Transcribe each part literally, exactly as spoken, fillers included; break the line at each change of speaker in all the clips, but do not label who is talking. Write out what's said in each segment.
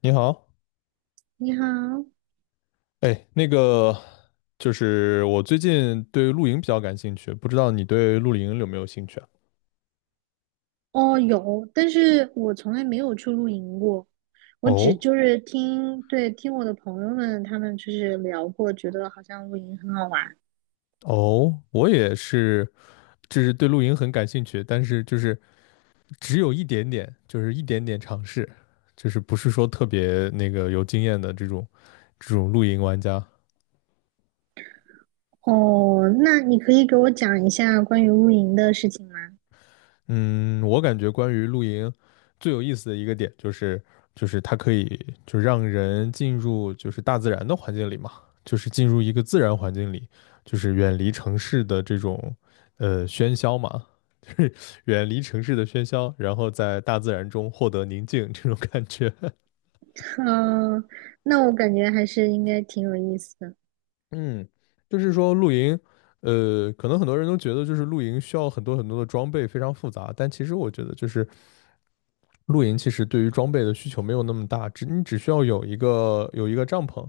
你好。
你好。
哎，那个就是我最近对露营比较感兴趣，不知道你对露营有没有兴趣啊？
哦，有，但是我从来没有去露营过，我只
哦，
就是听，对，听我的朋友们他们就是聊过，觉得好像露营很好玩。
哦，我也是，就是对露营很感兴趣，但是就是只有一点点，就是一点点尝试，就是不是说特别那个有经验的这种这种露营玩家。
哦，那你可以给我讲一下关于露营的事情吗？
嗯，我感觉关于露营最有意思的一个点就是，就是它可以就让人进入就是大自然的环境里嘛，就是进入一个自然环境里，就是远离城市的这种呃喧嚣嘛，就是远离城市的喧嚣，然后在大自然中获得宁静这种感觉。
嗯、那我感觉还是应该挺有意思的。
嗯，就是说露营，呃，可能很多人都觉得就是露营需要很多很多的装备，非常复杂，但其实我觉得就是露营其实对于装备的需求没有那么大，只你只需要有一个有一个帐篷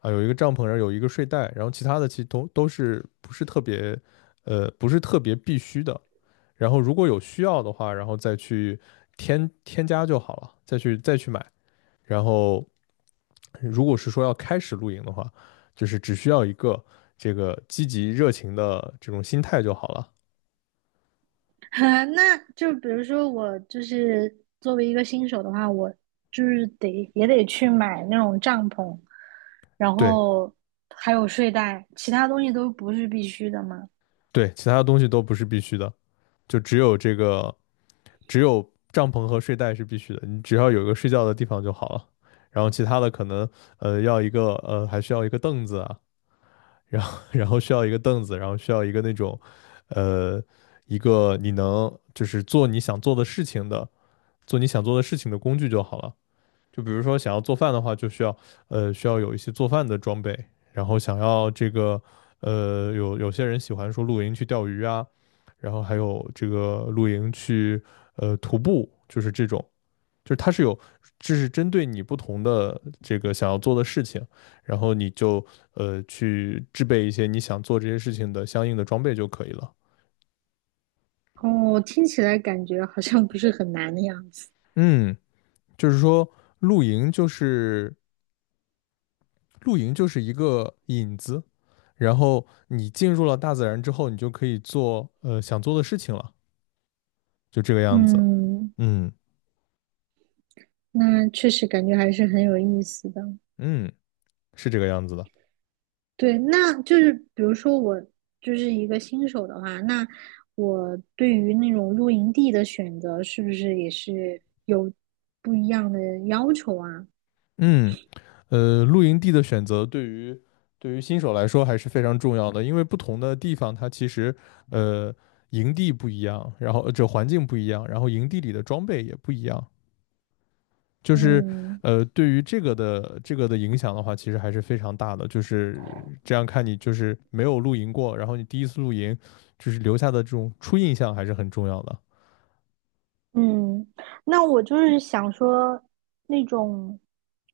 啊，有一个帐篷，然后有一个睡袋，然后其他的其实都都是不是特别，呃，不是特别必须的。然后如果有需要的话，然后再去添添加就好了，再去再去买。然后如果是说要开始露营的话，就是只需要一个这个积极热情的这种心态就好了。
那就比如说我就是作为一个新手的话，我就是得也得去买那种帐篷，然
对，
后还有睡袋，其他东西都不是必须的嘛。
对，其他的东西都不是必须的，就只有这个，只有帐篷和睡袋是必须的，你只要有一个睡觉的地方就好了。然后其他的可能，呃要一个呃还需要一个凳子啊，然后然后需要一个凳子，然后需要一个那种，呃一个你能就是做你想做的事情的做你想做的事情的工具就好了。就比如说想要做饭的话，就需要，呃需要有一些做饭的装备，然后想要这个，呃有有些人喜欢说露营去钓鱼啊，然后还有这个露营去呃徒步，就是这种，就是它是有这是针对你不同的这个想要做的事情，然后你就呃去制备一些你想做这些事情的相应的装备就可以了。
哦，听起来感觉好像不是很难的样子。
嗯，就是说露营就是，露营就是一个引子，然后你进入了大自然之后，你就可以做呃想做的事情了，就这个样子。
嗯，
嗯，
那确实感觉还是很有意思的。
嗯，是这个样子的。
对，那就是比如说我就是一个新手的话，那我对于那种露营地的选择，是不是也是有不一样的要求啊？
嗯，呃，露营地的选择对于，对于新手来说还是非常重要的，因为不同的地方它其实，呃营地不一样，然后呃这环境不一样，然后营地里的装备也不一样，就是，
嗯
呃，对于这个的这个的影响的话，其实还是非常大的。就是这样看你就是没有露营过，然后你第一次露营，就是留下的这种初印象还是很重要的。
嗯，那我就是想说，那种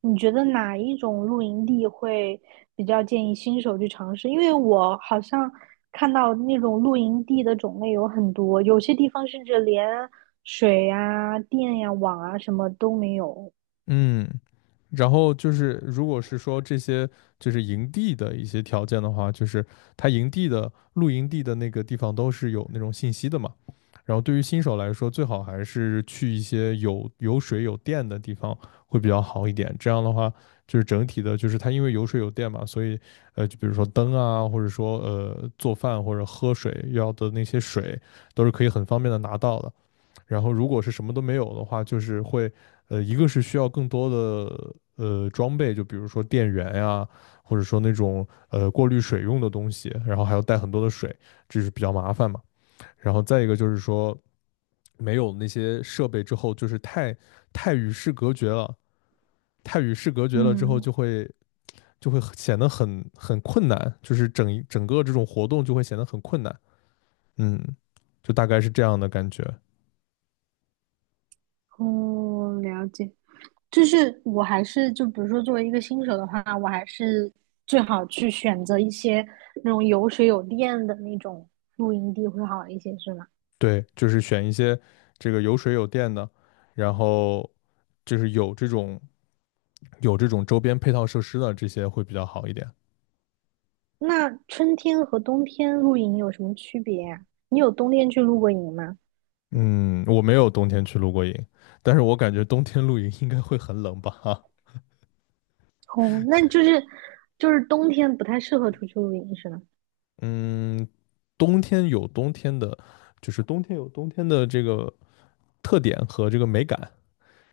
你觉得哪一种露营地会比较建议新手去尝试？因为我好像看到那种露营地的种类有很多，有些地方甚至连水呀、电呀、网啊什么都没有。
嗯，然后就是，如果是说这些就是营地的一些条件的话，就是它营地的露营地的那个地方都是有那种信息的嘛。然后对于新手来说，最好还是去一些有有水有电的地方会比较好一点。这样的话，就是整体的，就是它因为有水有电嘛，所以，呃，就比如说灯啊，或者说呃做饭或者喝水要的那些水，都是可以很方便的拿到的。然后如果是什么都没有的话，就是会，呃，一个是需要更多的呃装备，就比如说电源呀，或者说那种呃过滤水用的东西，然后还要带很多的水，这是比较麻烦嘛。然后再一个就是说，没有那些设备之后，就是太太与世隔绝了，太与世隔绝了之后
嗯。
就会，就会显得很很困难，就是整整个这种活动就会显得很困难。嗯，就大概是这样的感觉。
哦，了解。就是我还是就比如说作为一个新手的话，我还是最好去选择一些那种有水有电的那种露营地会好一些，是吗？
对，就是选一些这个有水有电的，然后就是有这种，有这种周边配套设施的这些会比较好一点。
那春天和冬天露营有什么区别呀？你有冬天去露过营吗？
嗯，我没有冬天去露过营，但是我感觉冬天露营应该会很冷吧？哈，
哦，那就是就是冬天不太适合出去露营，是吗？
嗯，冬天有冬天的，就是冬天有冬天的这个特点和这个美感，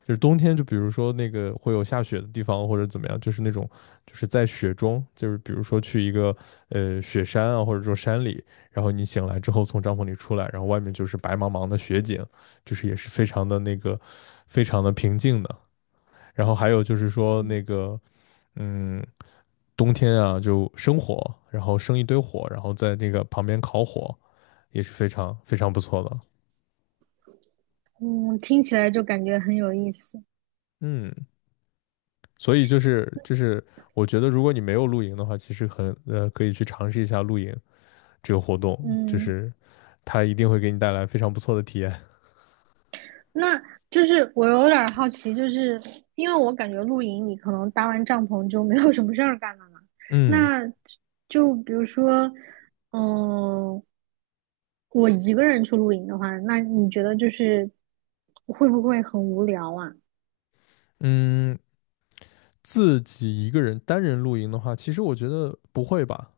就是冬天，就比如说那个会有下雪的地方或者怎么样，就是那种，就是在雪中，就是比如说去一个呃雪山啊，或者说山里，然后你醒来之后从帐篷里出来，然后外面就是白茫茫的雪景，就是也是非常的那个，非常的平静的。然后还有就是说那个，嗯，冬天啊，就生火，然后生一堆火，然后在那个旁边烤火，也是非常非常不错的。
嗯，听起来就感觉很有意思。
嗯，所以就是就是，我觉得如果你没有露营的话，其实很呃可以去尝试一下露营这个活动，就
嗯。
是它一定会给你带来非常不错的体验。
那就是我有点好奇，就是因为我感觉露营你可能搭完帐篷就没有什么事儿干了嘛。
嗯，
那就比如说，嗯，我一个人去露营的话，那你觉得就是会不会很无聊啊？
嗯，自己一个人单人露营的话，其实我觉得不会吧，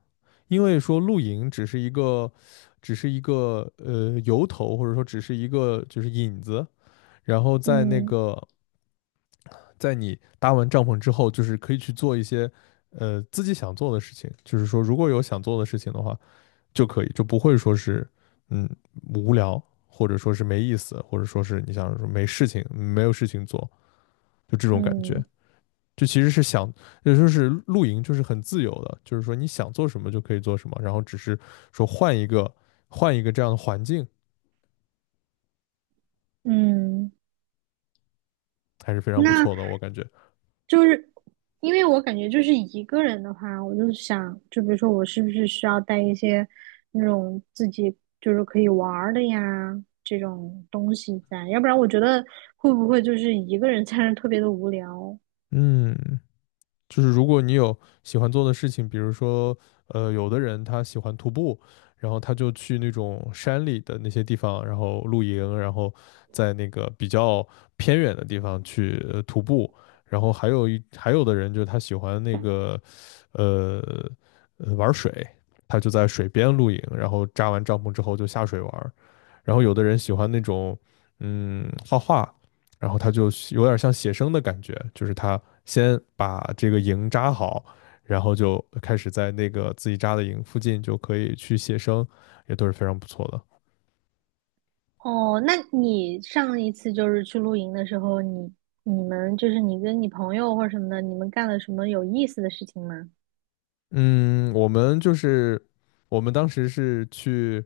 因为说露营只是一个，只是一个呃由头，或者说只是一个就是引子，然后在那
嗯
个在你搭完帐篷之后，就是可以去做一些，呃，自己想做的事情，就是说，如果有想做的事情的话，就可以，就不会说是，嗯，无聊，或者说是没意思，或者说是你想说没事情没有事情做，就这种感觉。
嗯
就其实是想，也就是露营就是很自由的，就是说你想做什么就可以做什么，然后只是说换一个，换一个这样的环境
嗯。
还是非常
那
不错的，我感觉。
就是因为我感觉就是一个人的话，我就想，就比如说我是不是需要带一些那种自己就是可以玩儿的呀这种东西在，要不然我觉得会不会就是一个人 在那儿特别的无聊。
嗯，就是如果你有喜欢做的事情，比如说，呃，有的人他喜欢徒步，然后他就去那种山里的那些地方，然后露营，然后在那个比较偏远的地方去呃徒步。然后还有一还有的人就是他喜欢那个，呃，呃玩水，他就在水边露营，然后扎完帐篷之后就下水玩儿。然后有的人喜欢那种，嗯，画画，然后他就有点像写生的感觉，就是他先把这个营扎好，然后就开始在那个自己扎的营附近就可以去写生，也都是非常不错的。
哦，那你上一次就是去露营的时候，你你们就是你跟你朋友或者什么的，你们干了什么有意思的事情吗？
嗯，我们就是，我们当时是去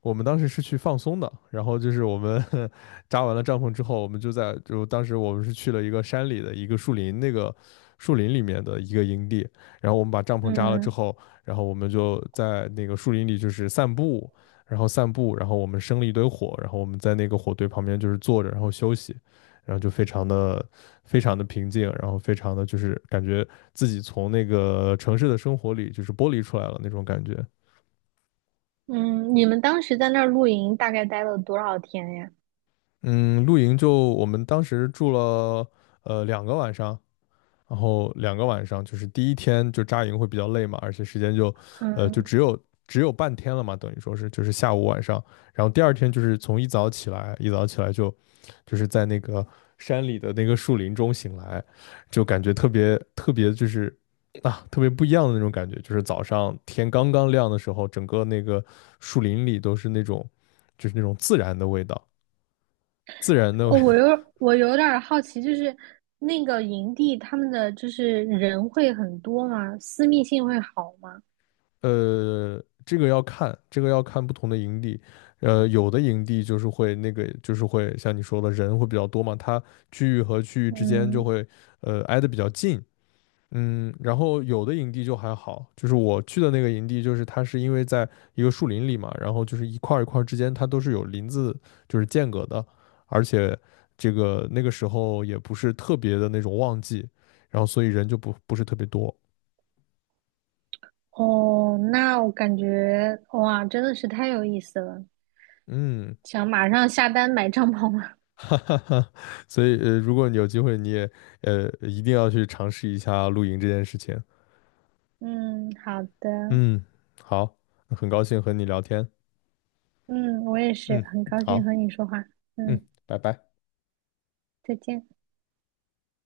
我们当时是去放松的，然后就是我们 扎完了帐篷之后，我们就在，就当时我们是去了一个山里的一个树林，那个树林里面的一个营地，然后我们把帐篷扎了之
嗯。
后，然后我们就在那个树林里就是散步，然后散步，然后我们生了一堆火，然后我们在那个火堆旁边就是坐着，然后休息，然后就非常的，非常的平静，然后非常的就是感觉自己从那个城市的生活里就是剥离出来了那种感觉。
嗯，你们当时在那儿露营大概待了多少天呀？
嗯，露营就我们当时住了呃两个晚上，然后两个晚上就是第一天就扎营会比较累嘛，而且时间就呃就
嗯。
只有只有半天了嘛，等于说是就是下午晚上，然后第二天就是从一早起来，一早起来就，就是在那个山里的那个树林中醒来，就感觉特别特别就是啊特别不一样的那种感觉，就是早上天刚刚亮的时候，整个那个树林里都是那种，就是那种自然的味道。自然的
哦，我 有我有点儿好奇，就是那个营地他们的就是人会很多吗？私密性会好吗？
呃，这个要看，这个要看不同的营地。呃，有的营地就是会那个，就是会像你说的人会比较多嘛，它区域和区域之间就
嗯。
会呃挨得比较近。嗯，然后有的营地就还好，就是我去的那个营地，就是它是因为在一个树林里嘛，然后就是一块儿一块儿之间它都是有林子就是间隔的，而且这个那个时候也不是特别的那种旺季，然后所以人就不不是特别多。
哦，那我感觉哇，真的是太有意思了，
嗯，
想马上下单买帐篷了。
哈哈哈，所以呃，如果你有机会，你也呃一定要去尝试一下露营这件事情。
嗯，好的。
嗯，好，很高兴和你聊天。
嗯，我也是
嗯，
很高兴
好，
和你说话。
嗯，
嗯，
拜拜。
再见。